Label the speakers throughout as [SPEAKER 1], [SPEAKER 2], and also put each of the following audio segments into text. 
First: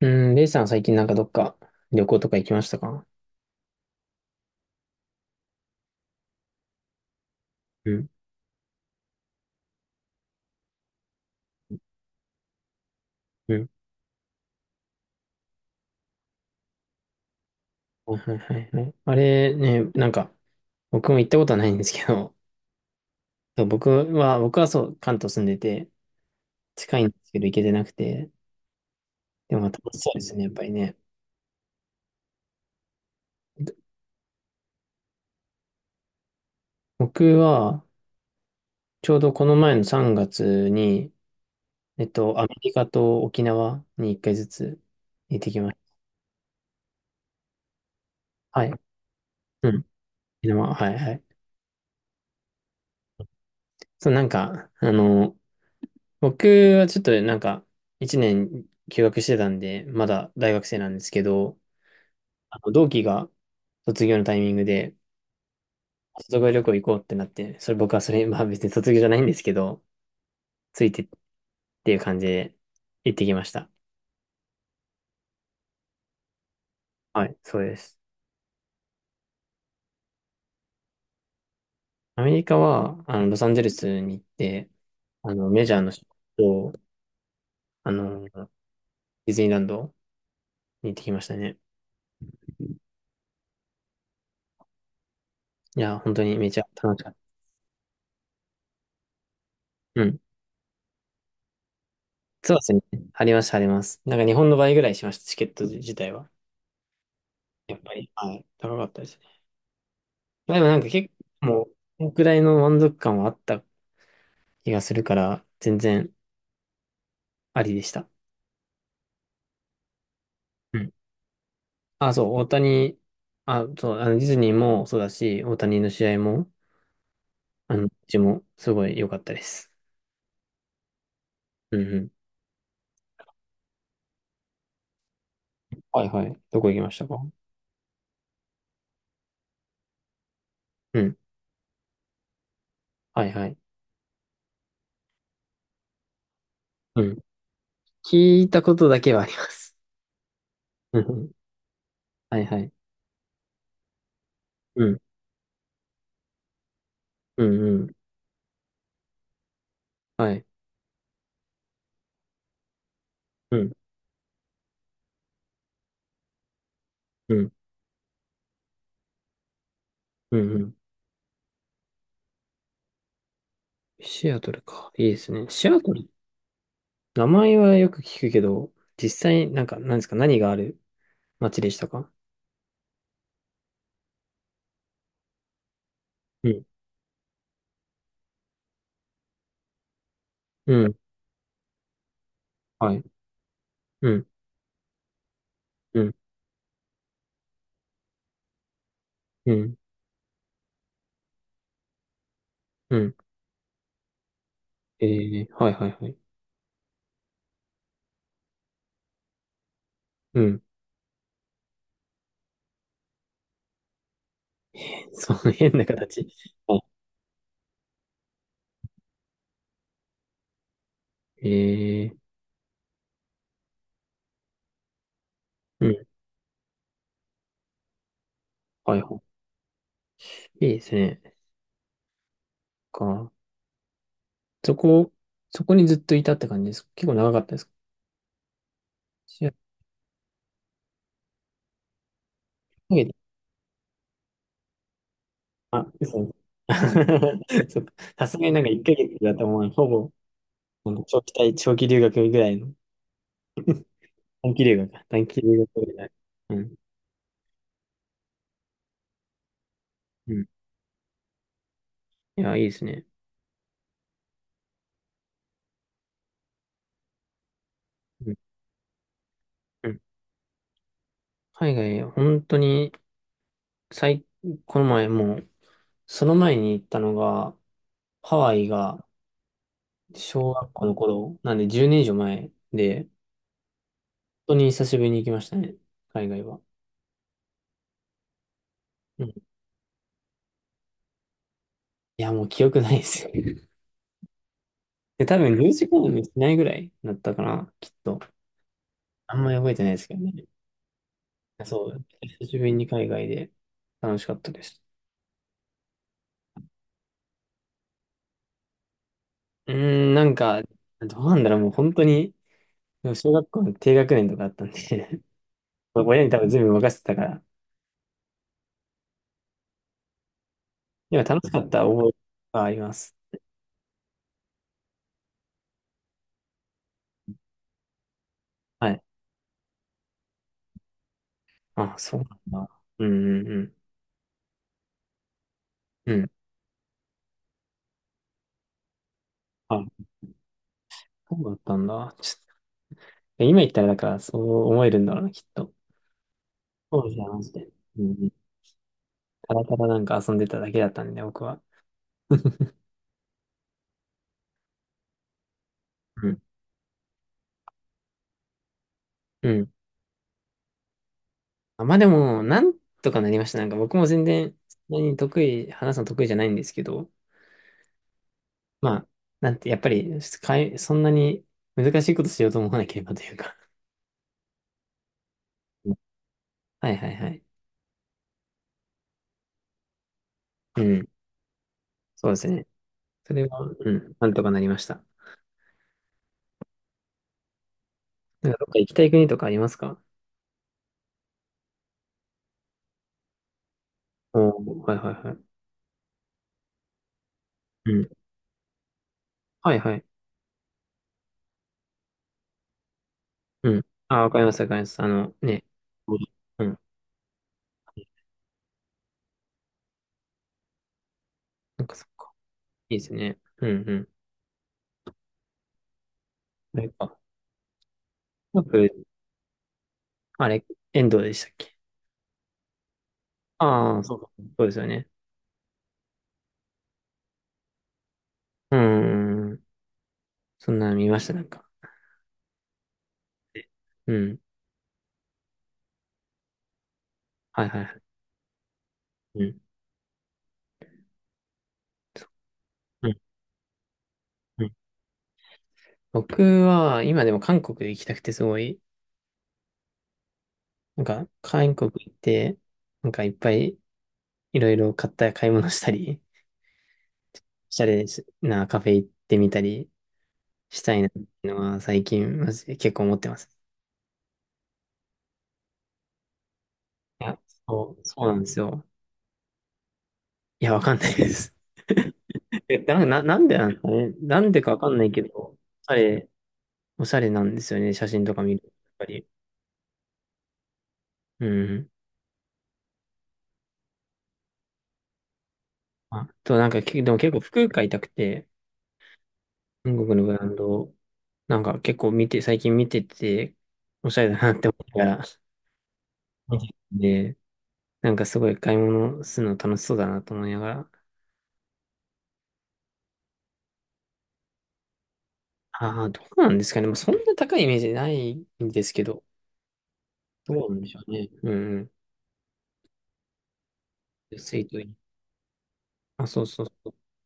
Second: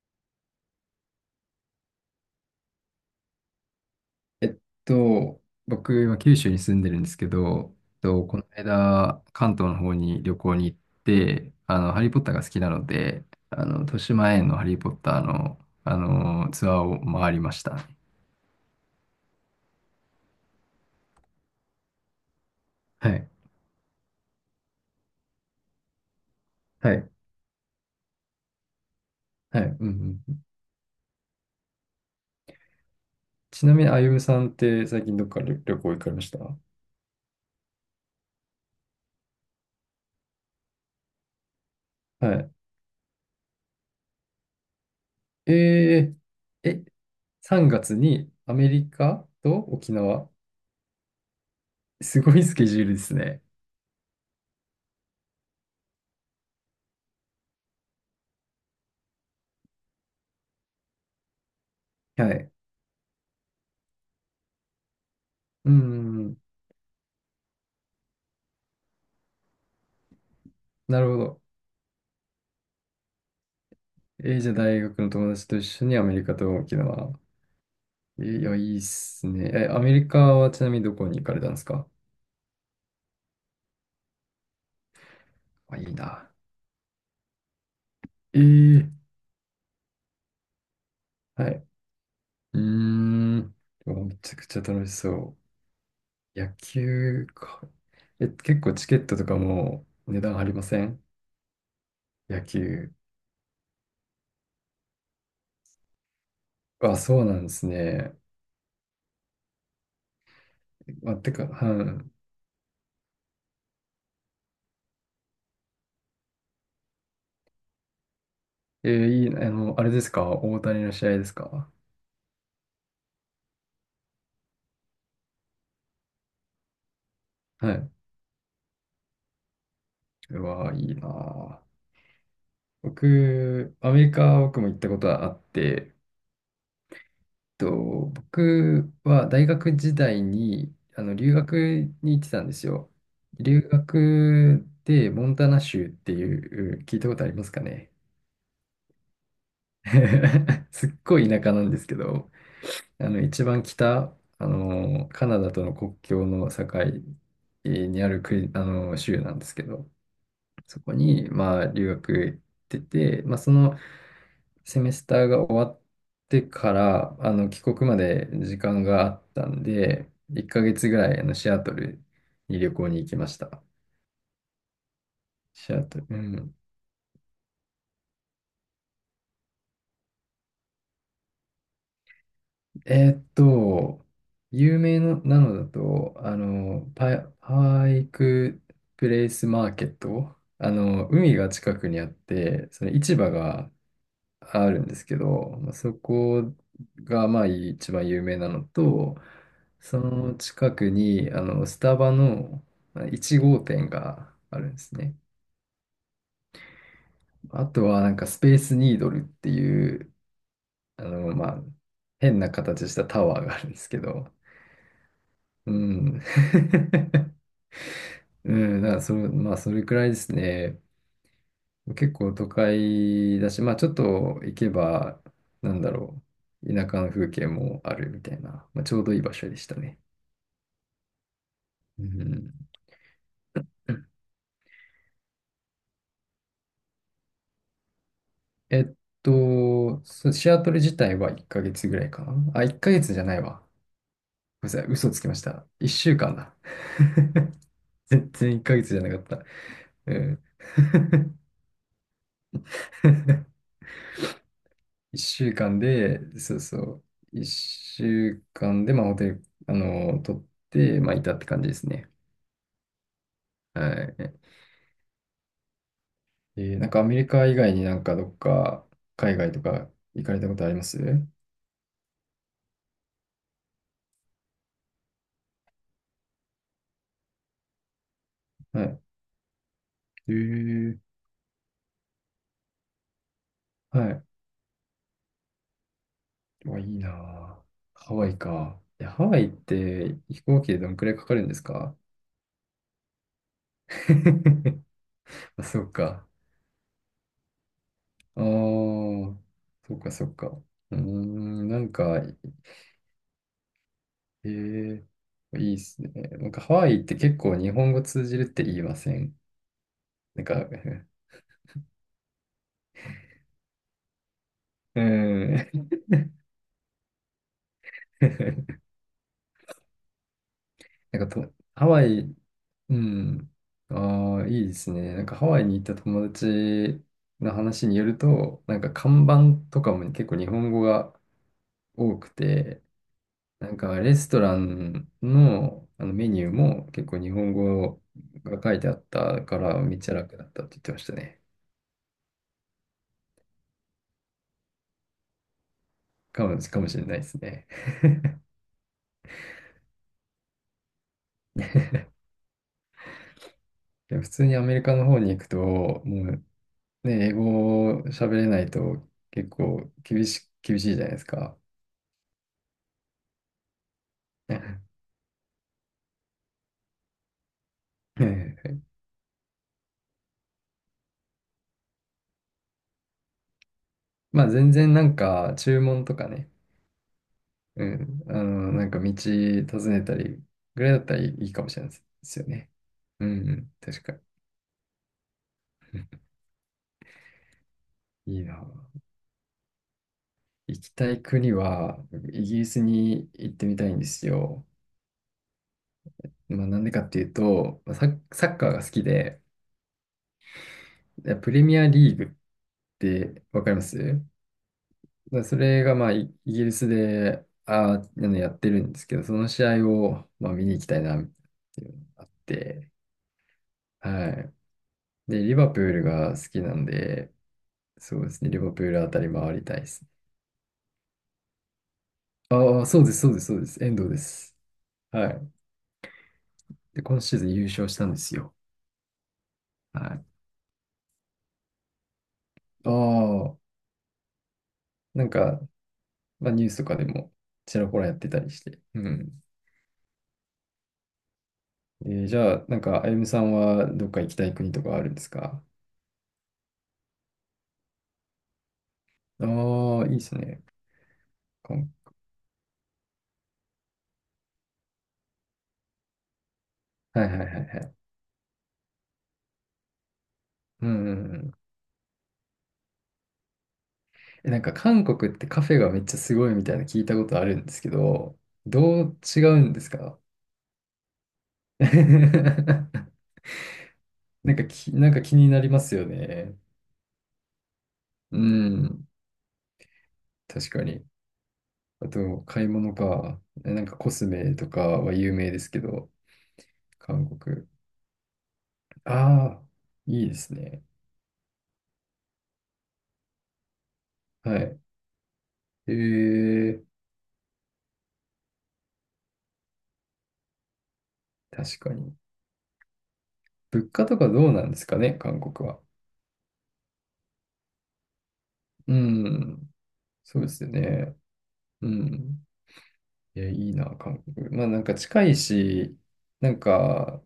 [SPEAKER 1] うん、レイさん最近なんかどっか旅行とか行きましたか？
[SPEAKER 2] えっと、僕、今、九州に住んでるんですけど、
[SPEAKER 1] うん、
[SPEAKER 2] この間、関東の方に旅行に行って、ハリー・ポッターが好きなので、
[SPEAKER 1] うん、
[SPEAKER 2] 豊島園のハリー・ポッターの、ツアーを回りましたね。
[SPEAKER 1] はいはいはいはい。あれね、なんか僕も行ったことはないんですけど、
[SPEAKER 2] はい。
[SPEAKER 1] そう僕はそう、関東住んでて
[SPEAKER 2] は
[SPEAKER 1] 近いん
[SPEAKER 2] い。
[SPEAKER 1] ですけど行けてなくて、で
[SPEAKER 2] は
[SPEAKER 1] もまあ
[SPEAKER 2] い。
[SPEAKER 1] 楽
[SPEAKER 2] う
[SPEAKER 1] しそうで
[SPEAKER 2] んう
[SPEAKER 1] すね、
[SPEAKER 2] ん。
[SPEAKER 1] やっぱりね。
[SPEAKER 2] ちなみに、あゆむさんって最近どっか旅行行かれました？は
[SPEAKER 1] 僕はちょうどこの前の3月に、ア
[SPEAKER 2] い。
[SPEAKER 1] メリカと沖縄に1回ずつ行ってきまし
[SPEAKER 2] えー、え、3月にア
[SPEAKER 1] た。は
[SPEAKER 2] メ
[SPEAKER 1] い。
[SPEAKER 2] リカと
[SPEAKER 1] うん。
[SPEAKER 2] 沖縄。
[SPEAKER 1] 沖縄、はいはい。
[SPEAKER 2] すごいスケジュールですね。
[SPEAKER 1] そう、なんか、僕はちょっとなんか、一年休学してたんで、まだ大学生なんですけど、
[SPEAKER 2] はい。
[SPEAKER 1] あの同期が卒業のタイミングで、
[SPEAKER 2] うんうんうん。
[SPEAKER 1] 卒業旅行行こうってなって、それ、まあ別に卒業じゃないんですけど、つい
[SPEAKER 2] な
[SPEAKER 1] て
[SPEAKER 2] る
[SPEAKER 1] っ
[SPEAKER 2] ほど。
[SPEAKER 1] ていう感じで行ってきました。
[SPEAKER 2] じゃあ大学の友達と一緒にアメリカと沖縄。
[SPEAKER 1] はい、そうです。
[SPEAKER 2] いや、いいっすね。え、アメリカはちなみにどこに行かれたんですか？
[SPEAKER 1] アメリカは、ロサンゼルスに行って、メジ
[SPEAKER 2] あ、
[SPEAKER 1] ャー
[SPEAKER 2] い
[SPEAKER 1] の
[SPEAKER 2] い
[SPEAKER 1] 人
[SPEAKER 2] な。
[SPEAKER 1] と、デ
[SPEAKER 2] えー、
[SPEAKER 1] ィズニーランドに行ってきました
[SPEAKER 2] は
[SPEAKER 1] ね。
[SPEAKER 2] い。うーん。でもめちゃくちゃ楽しそ
[SPEAKER 1] いや、本当に
[SPEAKER 2] う。
[SPEAKER 1] め
[SPEAKER 2] 野
[SPEAKER 1] ちゃ楽しかった。
[SPEAKER 2] 球か。え、結構チケットとかも
[SPEAKER 1] う
[SPEAKER 2] 値
[SPEAKER 1] ん。
[SPEAKER 2] 段張りません？野
[SPEAKER 1] そう
[SPEAKER 2] 球。
[SPEAKER 1] ですね。あります、あります。なんか日本の倍ぐらいしました、チケット自体は。
[SPEAKER 2] あ、そうなんです
[SPEAKER 1] やっぱり、
[SPEAKER 2] ね。
[SPEAKER 1] はい、高かったですね。まあ、でもなんか結
[SPEAKER 2] あ、て
[SPEAKER 1] 構、
[SPEAKER 2] か、
[SPEAKER 1] もう、こ
[SPEAKER 2] は
[SPEAKER 1] のくらいの満足感はあった気がするから、全然ありでした。
[SPEAKER 2] い。いいな、あれですか？大
[SPEAKER 1] う
[SPEAKER 2] 谷
[SPEAKER 1] ん。
[SPEAKER 2] の試合ですか？
[SPEAKER 1] あ、そう、大谷、あ、そう、ディズニーもそうだし、大谷の試合も、
[SPEAKER 2] は
[SPEAKER 1] う
[SPEAKER 2] い。
[SPEAKER 1] ちもすごい良かったです。
[SPEAKER 2] うわー、いいなー。
[SPEAKER 1] うんうん。
[SPEAKER 2] 僕、アメリカ、僕も行ったことはあって、
[SPEAKER 1] はいはい。どこ行きましたか？
[SPEAKER 2] 僕は大学時代に
[SPEAKER 1] うん。
[SPEAKER 2] 留学に行ってたんですよ。
[SPEAKER 1] はいはい。
[SPEAKER 2] 留学でモンタナ州っていう、聞い
[SPEAKER 1] う
[SPEAKER 2] たこ
[SPEAKER 1] ん。
[SPEAKER 2] とありますかね？
[SPEAKER 1] 聞いたことだけはあります。
[SPEAKER 2] すっ
[SPEAKER 1] うんう
[SPEAKER 2] ごい
[SPEAKER 1] ん。
[SPEAKER 2] 田舎なんですけど、
[SPEAKER 1] はいはい。
[SPEAKER 2] 一番北、
[SPEAKER 1] うん。
[SPEAKER 2] カナダとの国境の境
[SPEAKER 1] うんうん。
[SPEAKER 2] にある国、州なんですけど、
[SPEAKER 1] はい。
[SPEAKER 2] そこに、まあ、留学行ってて、まあ、そ
[SPEAKER 1] うん。
[SPEAKER 2] のセメスターが終わってから、
[SPEAKER 1] うん。
[SPEAKER 2] 帰国まで時間があったんで、
[SPEAKER 1] う
[SPEAKER 2] 1
[SPEAKER 1] んう
[SPEAKER 2] ヶ
[SPEAKER 1] ん
[SPEAKER 2] 月ぐらい、シアトルに旅行に行きました。
[SPEAKER 1] シアトルか。いいですね。シ
[SPEAKER 2] シ
[SPEAKER 1] ア
[SPEAKER 2] ア
[SPEAKER 1] ト
[SPEAKER 2] トル、
[SPEAKER 1] ル、
[SPEAKER 2] うん。
[SPEAKER 1] 名前はよく聞くけど、実際、なんか、なんですか、何がある街でしたか
[SPEAKER 2] えーっと、有名のなのだと、
[SPEAKER 1] うん
[SPEAKER 2] パイクプレイスマーケット、
[SPEAKER 1] うん。
[SPEAKER 2] 海が近くにあって、その
[SPEAKER 1] はい。
[SPEAKER 2] 市場が
[SPEAKER 1] うん。
[SPEAKER 2] あるんですけど、まあ、そ
[SPEAKER 1] うん。
[SPEAKER 2] こがまあ一番有名なのと、
[SPEAKER 1] うん。
[SPEAKER 2] その近くにスタバの
[SPEAKER 1] う
[SPEAKER 2] まあ
[SPEAKER 1] ん。
[SPEAKER 2] 1号店があるんですね。
[SPEAKER 1] はいはいはい。
[SPEAKER 2] あとはなんかスペースニードルっていう、
[SPEAKER 1] うん。
[SPEAKER 2] まあ変な形したタワーがあるんですけど、
[SPEAKER 1] その変
[SPEAKER 2] う
[SPEAKER 1] な
[SPEAKER 2] ん。
[SPEAKER 1] 形。は
[SPEAKER 2] うん、だからそれ、まあそれくらいですね。
[SPEAKER 1] い。
[SPEAKER 2] 結
[SPEAKER 1] え
[SPEAKER 2] 構都会だし、まあちょっと行けば、なん
[SPEAKER 1] ー、う
[SPEAKER 2] だ
[SPEAKER 1] ん。
[SPEAKER 2] ろう、田舎の風景もあるみたいな、まあ、ち
[SPEAKER 1] は
[SPEAKER 2] ょ
[SPEAKER 1] い
[SPEAKER 2] うどい
[SPEAKER 1] は
[SPEAKER 2] い場所でしたね。
[SPEAKER 1] い。いいですね。
[SPEAKER 2] うん、
[SPEAKER 1] か。そこ、そこにずっといたって感じですか？結構長かったですか？
[SPEAKER 2] えっ
[SPEAKER 1] シアト
[SPEAKER 2] シアトル自体は1ヶ月ぐらいかな。あ、1ヶ
[SPEAKER 1] ル。
[SPEAKER 2] 月じゃないわ。ごめんなさい、嘘つきました。
[SPEAKER 1] あ、
[SPEAKER 2] 1週
[SPEAKER 1] 嘘。
[SPEAKER 2] 間だ。
[SPEAKER 1] そっか。さ
[SPEAKER 2] 全
[SPEAKER 1] すがに
[SPEAKER 2] 然
[SPEAKER 1] な
[SPEAKER 2] 1
[SPEAKER 1] んか1
[SPEAKER 2] ヶ月じゃ
[SPEAKER 1] ヶ
[SPEAKER 2] なか
[SPEAKER 1] 月
[SPEAKER 2] っ
[SPEAKER 1] だ
[SPEAKER 2] た。
[SPEAKER 1] と思う。ほぼ、
[SPEAKER 2] うん。
[SPEAKER 1] なんか長期留学ぐらいの。短期留学か。短期
[SPEAKER 2] 1週
[SPEAKER 1] 留学
[SPEAKER 2] 間
[SPEAKER 1] みたいな。
[SPEAKER 2] で、そ
[SPEAKER 1] う
[SPEAKER 2] う
[SPEAKER 1] ん。
[SPEAKER 2] そう、1週間で、まあホテル、
[SPEAKER 1] う
[SPEAKER 2] 取
[SPEAKER 1] ん。
[SPEAKER 2] っ
[SPEAKER 1] い
[SPEAKER 2] て、まあいたって感じですね。
[SPEAKER 1] や、いいですね。
[SPEAKER 2] はい。なんかアメリカ以外になんかど
[SPEAKER 1] うん。
[SPEAKER 2] っか海外と
[SPEAKER 1] う
[SPEAKER 2] か
[SPEAKER 1] ん。
[SPEAKER 2] 行かれたことあります？
[SPEAKER 1] 海外、本当に、最、この前もう、その前に行ったのが、ハワイ
[SPEAKER 2] はい。
[SPEAKER 1] が
[SPEAKER 2] え
[SPEAKER 1] 小学校の
[SPEAKER 2] ー、
[SPEAKER 1] 頃、なんで10年以上前で、
[SPEAKER 2] はい。
[SPEAKER 1] 本当に久しぶりに行きましたね。海外は。
[SPEAKER 2] うわ、いいなぁ。ハワイか。いや、
[SPEAKER 1] う
[SPEAKER 2] ハ
[SPEAKER 1] ん。い
[SPEAKER 2] ワイって飛行機でどのくらいかかるんですか？
[SPEAKER 1] や、もう記憶ないですよ。で、多分
[SPEAKER 2] あ、
[SPEAKER 1] 10
[SPEAKER 2] そ
[SPEAKER 1] 時
[SPEAKER 2] う
[SPEAKER 1] 間も
[SPEAKER 2] か。
[SPEAKER 1] しないぐらいだったかな、きっと。
[SPEAKER 2] ああ、
[SPEAKER 1] あんまり覚えてない
[SPEAKER 2] そ
[SPEAKER 1] で
[SPEAKER 2] う
[SPEAKER 1] す
[SPEAKER 2] か、
[SPEAKER 1] けど
[SPEAKER 2] そう
[SPEAKER 1] ね。
[SPEAKER 2] か。うーん、なん
[SPEAKER 1] そう。
[SPEAKER 2] か、
[SPEAKER 1] 久しぶりに海外で楽しかっ
[SPEAKER 2] え
[SPEAKER 1] たです。
[SPEAKER 2] ー、いいっすね。なんかハワイって結構日本語通じるって言いません？
[SPEAKER 1] うーん、なん
[SPEAKER 2] なんか、
[SPEAKER 1] か、
[SPEAKER 2] う
[SPEAKER 1] どうなんだろう、もう本当に、でも小学校の低学年とかだったん
[SPEAKER 2] ー
[SPEAKER 1] で
[SPEAKER 2] ん。
[SPEAKER 1] 親に多分全部任せてたから、でも
[SPEAKER 2] なんか
[SPEAKER 1] 楽し
[SPEAKER 2] と、
[SPEAKER 1] かった
[SPEAKER 2] ハワ
[SPEAKER 1] 覚え
[SPEAKER 2] イ。
[SPEAKER 1] がありま
[SPEAKER 2] う
[SPEAKER 1] す。
[SPEAKER 2] ん。ああ、いいですね。なんかハワイに行った友達の話によると、なん
[SPEAKER 1] は
[SPEAKER 2] か
[SPEAKER 1] い。
[SPEAKER 2] 看板とかも結構日本語が
[SPEAKER 1] あ、そ
[SPEAKER 2] 多
[SPEAKER 1] う
[SPEAKER 2] く
[SPEAKER 1] なんだ。
[SPEAKER 2] て、
[SPEAKER 1] うんう
[SPEAKER 2] な
[SPEAKER 1] ん
[SPEAKER 2] んかレストランの、
[SPEAKER 1] うん。う
[SPEAKER 2] メ
[SPEAKER 1] ん。
[SPEAKER 2] ニューも結構日本語が書いてあったから
[SPEAKER 1] あ、
[SPEAKER 2] めっちゃ楽だったって言ってました
[SPEAKER 1] そ
[SPEAKER 2] ね。
[SPEAKER 1] うだったんだ。ちょっと今言ったら、だから、そう思えるんだろうな、きっと。
[SPEAKER 2] かもし
[SPEAKER 1] そう
[SPEAKER 2] れ
[SPEAKER 1] で
[SPEAKER 2] な
[SPEAKER 1] す
[SPEAKER 2] いで
[SPEAKER 1] ね、
[SPEAKER 2] す
[SPEAKER 1] マジ
[SPEAKER 2] ね。
[SPEAKER 1] で。うん。ただただなんか遊んでただけだったんで、僕は。
[SPEAKER 2] でも普通にアメリカの方に行くと、もう
[SPEAKER 1] うん。
[SPEAKER 2] ね、英語喋れないと
[SPEAKER 1] う
[SPEAKER 2] 結
[SPEAKER 1] ん。
[SPEAKER 2] 構厳しいじゃないですか。
[SPEAKER 1] あ、まあでも、なんとかなりました。なんか僕も全 然、そ
[SPEAKER 2] ね。
[SPEAKER 1] んなに得意、話すの得意じゃないんですけど、まあ、なんて、やっぱり、そんなに難しいことしようと思わなければというか。
[SPEAKER 2] まあ全然なんか注
[SPEAKER 1] うん。
[SPEAKER 2] 文とかね、
[SPEAKER 1] はいはいはい。
[SPEAKER 2] うん、なんか道訪ねたり
[SPEAKER 1] う
[SPEAKER 2] ぐらいだっ
[SPEAKER 1] ん。
[SPEAKER 2] たらいいかもしれないで
[SPEAKER 1] そうで
[SPEAKER 2] す
[SPEAKER 1] す
[SPEAKER 2] よ
[SPEAKER 1] ね。
[SPEAKER 2] ね。うん、
[SPEAKER 1] それ
[SPEAKER 2] う
[SPEAKER 1] は、
[SPEAKER 2] ん、
[SPEAKER 1] う
[SPEAKER 2] 確か
[SPEAKER 1] ん、
[SPEAKER 2] に。
[SPEAKER 1] なんとかなりました。
[SPEAKER 2] うん。いい
[SPEAKER 1] なんかど
[SPEAKER 2] な。
[SPEAKER 1] っか行きたい国とかありますか？
[SPEAKER 2] 行きたい国は、イギリスに行ってみたいんです
[SPEAKER 1] お
[SPEAKER 2] よ。
[SPEAKER 1] おー、はいはいはい。
[SPEAKER 2] まあなんでかっていうと、
[SPEAKER 1] う
[SPEAKER 2] まあ
[SPEAKER 1] ん。
[SPEAKER 2] サッカーが好きで、
[SPEAKER 1] はいはい。
[SPEAKER 2] プレミアリーグってわか
[SPEAKER 1] う
[SPEAKER 2] り
[SPEAKER 1] ん。
[SPEAKER 2] ます？
[SPEAKER 1] あ、わかりますわかります。あの、
[SPEAKER 2] まあそ
[SPEAKER 1] ね。
[SPEAKER 2] れがまあイイギ
[SPEAKER 1] う
[SPEAKER 2] リ
[SPEAKER 1] ん。
[SPEAKER 2] スで、やってるんですけど、その試合をまあ見に行きたいな、って
[SPEAKER 1] な
[SPEAKER 2] い
[SPEAKER 1] んか
[SPEAKER 2] う
[SPEAKER 1] そ
[SPEAKER 2] の
[SPEAKER 1] っ
[SPEAKER 2] があっ
[SPEAKER 1] か。
[SPEAKER 2] て、
[SPEAKER 1] いいですね。うんうん。
[SPEAKER 2] はい。で、リバプールが好きな
[SPEAKER 1] あ
[SPEAKER 2] ん
[SPEAKER 1] れか。
[SPEAKER 2] で、そうですね、リ
[SPEAKER 1] やっ
[SPEAKER 2] バ
[SPEAKER 1] ぱ
[SPEAKER 2] プールあたり回りたいですね。
[SPEAKER 1] あれ、遠藤でしたっけ？
[SPEAKER 2] ああ、そうです、そうです、そうです、
[SPEAKER 1] あ
[SPEAKER 2] 遠
[SPEAKER 1] あー、
[SPEAKER 2] 藤
[SPEAKER 1] そ
[SPEAKER 2] で
[SPEAKER 1] うか。
[SPEAKER 2] す。
[SPEAKER 1] そうですよね。
[SPEAKER 2] はい。で、今シーズン優勝したんですよ。
[SPEAKER 1] うーん。
[SPEAKER 2] はい。
[SPEAKER 1] そんなの見ました、なんか。
[SPEAKER 2] ああ、
[SPEAKER 1] うん。
[SPEAKER 2] なんか、まあ、ニュースとかでも
[SPEAKER 1] はい
[SPEAKER 2] ち
[SPEAKER 1] はい
[SPEAKER 2] ら
[SPEAKER 1] は
[SPEAKER 2] ほ
[SPEAKER 1] い。
[SPEAKER 2] らやってたりして。う
[SPEAKER 1] う
[SPEAKER 2] ん。
[SPEAKER 1] ん。
[SPEAKER 2] じゃあ、なんか、
[SPEAKER 1] う
[SPEAKER 2] あゆ
[SPEAKER 1] ん。
[SPEAKER 2] むさんはどっか行きたい
[SPEAKER 1] うん。
[SPEAKER 2] 国とかあるんですか？
[SPEAKER 1] 僕は、今でも韓国行きたくてすごい、
[SPEAKER 2] ああ、いいですね。
[SPEAKER 1] なんか、韓
[SPEAKER 2] か
[SPEAKER 1] 国
[SPEAKER 2] ん
[SPEAKER 1] 行って、なんかいっぱいいろいろ買い物したり、
[SPEAKER 2] はいはいはい
[SPEAKER 1] お
[SPEAKER 2] は
[SPEAKER 1] しゃ
[SPEAKER 2] い。
[SPEAKER 1] れなカフェ行ってみたりし
[SPEAKER 2] う
[SPEAKER 1] たい
[SPEAKER 2] ん
[SPEAKER 1] な
[SPEAKER 2] う
[SPEAKER 1] ってい
[SPEAKER 2] んう
[SPEAKER 1] う
[SPEAKER 2] ん。
[SPEAKER 1] のは最近、マジで結構思ってます。
[SPEAKER 2] え、なんか韓国ってカフェがめっちゃすごいみたいな聞いた
[SPEAKER 1] い
[SPEAKER 2] こと
[SPEAKER 1] や、
[SPEAKER 2] あるんですけ
[SPEAKER 1] そうな
[SPEAKER 2] ど、
[SPEAKER 1] んですよ。
[SPEAKER 2] どう違うんですか？
[SPEAKER 1] いや、わかんないです。え、なんでなんですかね。なん
[SPEAKER 2] なん
[SPEAKER 1] で
[SPEAKER 2] か
[SPEAKER 1] かわか
[SPEAKER 2] き、
[SPEAKER 1] んな
[SPEAKER 2] な
[SPEAKER 1] い
[SPEAKER 2] ん
[SPEAKER 1] け
[SPEAKER 2] か
[SPEAKER 1] ど、
[SPEAKER 2] 気に
[SPEAKER 1] し
[SPEAKER 2] なりま
[SPEAKER 1] ゃ
[SPEAKER 2] すよ
[SPEAKER 1] れ、
[SPEAKER 2] ね。
[SPEAKER 1] おしゃれなんですよね。写真と
[SPEAKER 2] う
[SPEAKER 1] か見ると。やっぱ
[SPEAKER 2] ん、
[SPEAKER 1] り。
[SPEAKER 2] 確かに。
[SPEAKER 1] うん。
[SPEAKER 2] あと、買い物か。なんかコスメとかは有名ですけど、
[SPEAKER 1] あと、なんか、でも
[SPEAKER 2] 韓
[SPEAKER 1] 結構
[SPEAKER 2] 国。
[SPEAKER 1] 服買いたくて、
[SPEAKER 2] ああ、
[SPEAKER 1] 韓国
[SPEAKER 2] い
[SPEAKER 1] の
[SPEAKER 2] い
[SPEAKER 1] ブ
[SPEAKER 2] で
[SPEAKER 1] ラ
[SPEAKER 2] す
[SPEAKER 1] ン
[SPEAKER 2] ね。
[SPEAKER 1] ド、なんか結構見て、最近見てて、おしゃれだな
[SPEAKER 2] は
[SPEAKER 1] って思
[SPEAKER 2] い。
[SPEAKER 1] ったら、
[SPEAKER 2] え
[SPEAKER 1] 見て
[SPEAKER 2] え、
[SPEAKER 1] てなんかすごい買い物するの楽しそうだなと思いながら、
[SPEAKER 2] 確かに。物価とかどうなんですかね、韓国は。
[SPEAKER 1] ああ、どうなんですかね。まあ、そんな高いイメージないんです
[SPEAKER 2] う
[SPEAKER 1] けど、
[SPEAKER 2] ん、そうです
[SPEAKER 1] ど
[SPEAKER 2] よ
[SPEAKER 1] うなんでしょう
[SPEAKER 2] ね。
[SPEAKER 1] ね。うんう
[SPEAKER 2] う
[SPEAKER 1] ん。
[SPEAKER 2] ん。いや、いいな、韓国。
[SPEAKER 1] 安
[SPEAKER 2] ま
[SPEAKER 1] い
[SPEAKER 2] あ、
[SPEAKER 1] と
[SPEAKER 2] な
[SPEAKER 1] い
[SPEAKER 2] ん
[SPEAKER 1] い。
[SPEAKER 2] か近いし、
[SPEAKER 1] あ、そう
[SPEAKER 2] なん
[SPEAKER 1] そうそう。
[SPEAKER 2] か、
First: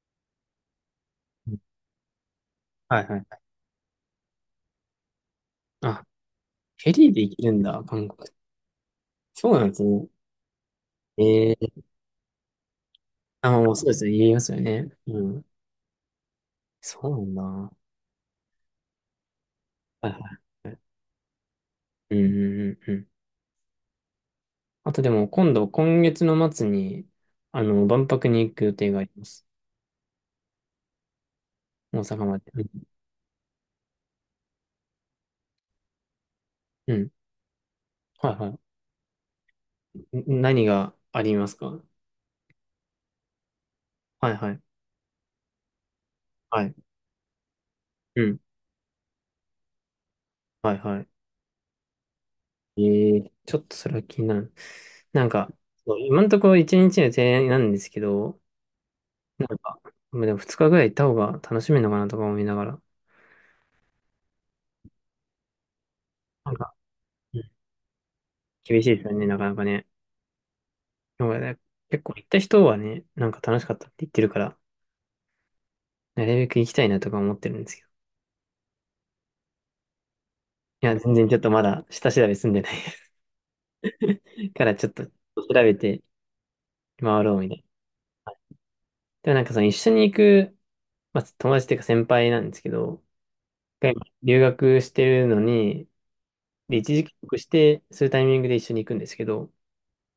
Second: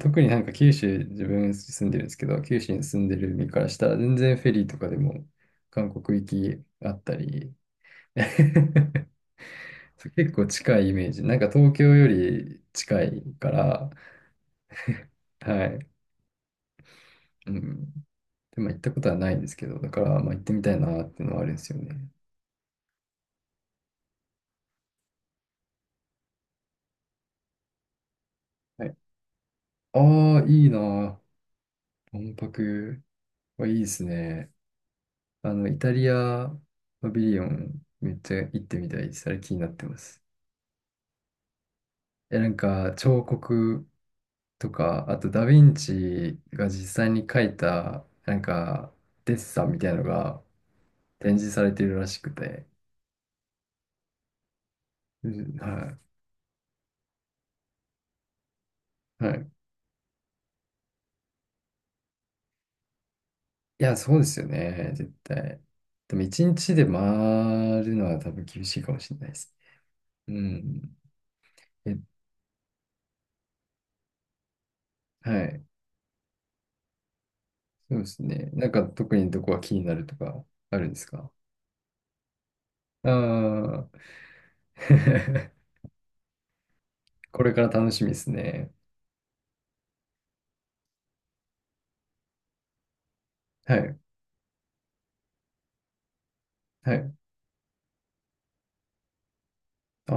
[SPEAKER 2] 特になんか九州、自
[SPEAKER 1] う
[SPEAKER 2] 分
[SPEAKER 1] ん。
[SPEAKER 2] 住んでるんですけど、九州に
[SPEAKER 1] は
[SPEAKER 2] 住
[SPEAKER 1] い
[SPEAKER 2] ん
[SPEAKER 1] は
[SPEAKER 2] で
[SPEAKER 1] い。
[SPEAKER 2] る身からしたら、全然フェリーとかでも韓
[SPEAKER 1] あ、
[SPEAKER 2] 国行き
[SPEAKER 1] フ
[SPEAKER 2] あ
[SPEAKER 1] ェ
[SPEAKER 2] っ
[SPEAKER 1] リー
[SPEAKER 2] た
[SPEAKER 1] で行ける
[SPEAKER 2] り、
[SPEAKER 1] んだ、韓国。そうなんですね。
[SPEAKER 2] 結構近いイメージ。なん
[SPEAKER 1] え
[SPEAKER 2] か
[SPEAKER 1] えー、
[SPEAKER 2] 東京より近い
[SPEAKER 1] あ、
[SPEAKER 2] か
[SPEAKER 1] もうそう
[SPEAKER 2] ら、
[SPEAKER 1] ですね。言いますよね。うん。
[SPEAKER 2] はい。
[SPEAKER 1] そう
[SPEAKER 2] う
[SPEAKER 1] なんだ。
[SPEAKER 2] ん。でも行ったことはないんですけど、だか
[SPEAKER 1] はいは
[SPEAKER 2] ら、
[SPEAKER 1] い
[SPEAKER 2] まあ行ってみた
[SPEAKER 1] はい。
[SPEAKER 2] いなっていうのはあるんですよね。
[SPEAKER 1] うんうんうんうん。あとでも今度、今月の末に、万博に行く予
[SPEAKER 2] は
[SPEAKER 1] 定
[SPEAKER 2] い。
[SPEAKER 1] があります。
[SPEAKER 2] ああ、いいな。
[SPEAKER 1] 大阪
[SPEAKER 2] 万
[SPEAKER 1] まで。うん。
[SPEAKER 2] 博はいいですね。イタリア
[SPEAKER 1] う
[SPEAKER 2] パ
[SPEAKER 1] ん。
[SPEAKER 2] ビリオンめっ
[SPEAKER 1] は
[SPEAKER 2] ち
[SPEAKER 1] い
[SPEAKER 2] ゃ
[SPEAKER 1] は
[SPEAKER 2] 行ってみたいです。あれ気になってま
[SPEAKER 1] い。
[SPEAKER 2] す。
[SPEAKER 1] 何がありますか？は
[SPEAKER 2] なんか彫刻
[SPEAKER 1] いはい。
[SPEAKER 2] とか、あとダヴィンチ
[SPEAKER 1] は
[SPEAKER 2] が
[SPEAKER 1] い。
[SPEAKER 2] 実際に描いた、
[SPEAKER 1] う
[SPEAKER 2] な
[SPEAKER 1] ん。
[SPEAKER 2] んかデッサンみたいなのが
[SPEAKER 1] はいは
[SPEAKER 2] 展示されてるらしくて。
[SPEAKER 1] い。ちょっとそれは気になる。なん
[SPEAKER 2] う
[SPEAKER 1] か、
[SPEAKER 2] ん、
[SPEAKER 1] そ
[SPEAKER 2] は
[SPEAKER 1] う今のところ一日の提案なんですけど、
[SPEAKER 2] い。は
[SPEAKER 1] な
[SPEAKER 2] い。
[SPEAKER 1] んか、まあでも二日ぐらい行った方が楽しめるのかなとか思いながら。
[SPEAKER 2] いや、そうですよね。絶対。でも一
[SPEAKER 1] なんか、
[SPEAKER 2] 日で回
[SPEAKER 1] うん。
[SPEAKER 2] るのは多分厳し
[SPEAKER 1] 厳
[SPEAKER 2] い
[SPEAKER 1] し
[SPEAKER 2] か
[SPEAKER 1] い
[SPEAKER 2] も
[SPEAKER 1] です
[SPEAKER 2] し
[SPEAKER 1] よ
[SPEAKER 2] れ
[SPEAKER 1] ね、
[SPEAKER 2] ないで
[SPEAKER 1] なかな
[SPEAKER 2] す
[SPEAKER 1] かね。
[SPEAKER 2] ね。うん。
[SPEAKER 1] でもね
[SPEAKER 2] え、
[SPEAKER 1] 結構行った人はね、なんか楽しかったって言ってるから、
[SPEAKER 2] はい。
[SPEAKER 1] なるべく行きたいなとか思ってるんですけど、
[SPEAKER 2] そうですね。なんか特にどこが気になるとかあ
[SPEAKER 1] い
[SPEAKER 2] るん
[SPEAKER 1] や、
[SPEAKER 2] です
[SPEAKER 1] 全然
[SPEAKER 2] か？
[SPEAKER 1] ちょっとまだ下調べ済んでない
[SPEAKER 2] ああ
[SPEAKER 1] から
[SPEAKER 2] ー。
[SPEAKER 1] ちょっと調 べて回ろう
[SPEAKER 2] こ
[SPEAKER 1] み
[SPEAKER 2] れ
[SPEAKER 1] たい
[SPEAKER 2] か
[SPEAKER 1] な。
[SPEAKER 2] ら楽しみですね。
[SPEAKER 1] でもなんかその一緒に行く、まあ、友達っていうか先輩なんですけど、
[SPEAKER 2] は
[SPEAKER 1] が
[SPEAKER 2] い。
[SPEAKER 1] 今留学してるのに、で、一
[SPEAKER 2] は
[SPEAKER 1] 時帰
[SPEAKER 2] い。
[SPEAKER 1] 国して、そういうタイミングで一緒に行くんですけど、
[SPEAKER 2] ああ、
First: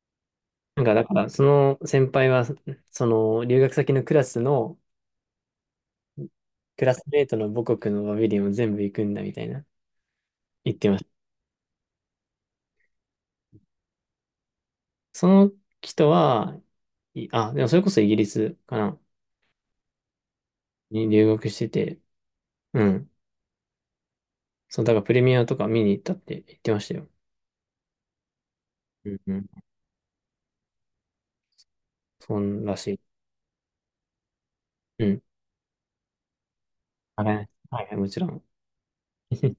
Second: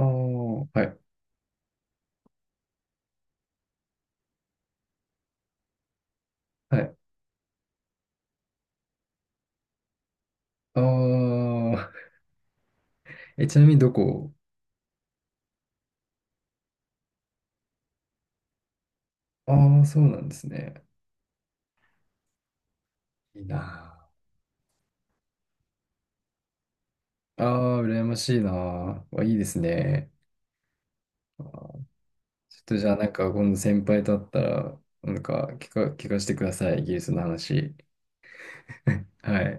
[SPEAKER 1] な
[SPEAKER 2] は
[SPEAKER 1] んか
[SPEAKER 2] い。
[SPEAKER 1] だからその先輩は、その留学先のクラスの、
[SPEAKER 2] は
[SPEAKER 1] クラ
[SPEAKER 2] い。
[SPEAKER 1] スメートの母国のバビリオンを全部行くんだみたいな言ってました。
[SPEAKER 2] ああ、ちなみにどこ。
[SPEAKER 1] その人は、いあ、でもそれこそイギリスかな、
[SPEAKER 2] ああー、そうなんですね。
[SPEAKER 1] に留学してて、うん。
[SPEAKER 2] いいな
[SPEAKER 1] そう、だからプレミアとか見に行ったって言ってましたよ。
[SPEAKER 2] あ。ああ、羨ましいなあ。
[SPEAKER 1] うんう
[SPEAKER 2] いいで
[SPEAKER 1] ん。
[SPEAKER 2] すね。あー
[SPEAKER 1] そ
[SPEAKER 2] ちょ
[SPEAKER 1] ん
[SPEAKER 2] っ
[SPEAKER 1] ら
[SPEAKER 2] とじゃ
[SPEAKER 1] し
[SPEAKER 2] あ、
[SPEAKER 1] い。
[SPEAKER 2] なんか、今度先輩と会ったら、
[SPEAKER 1] う
[SPEAKER 2] な
[SPEAKER 1] ん。
[SPEAKER 2] んか聞かせてください。イギリス
[SPEAKER 1] あ
[SPEAKER 2] の
[SPEAKER 1] れ、
[SPEAKER 2] 話。
[SPEAKER 1] はいはい、もちろん。
[SPEAKER 2] は い。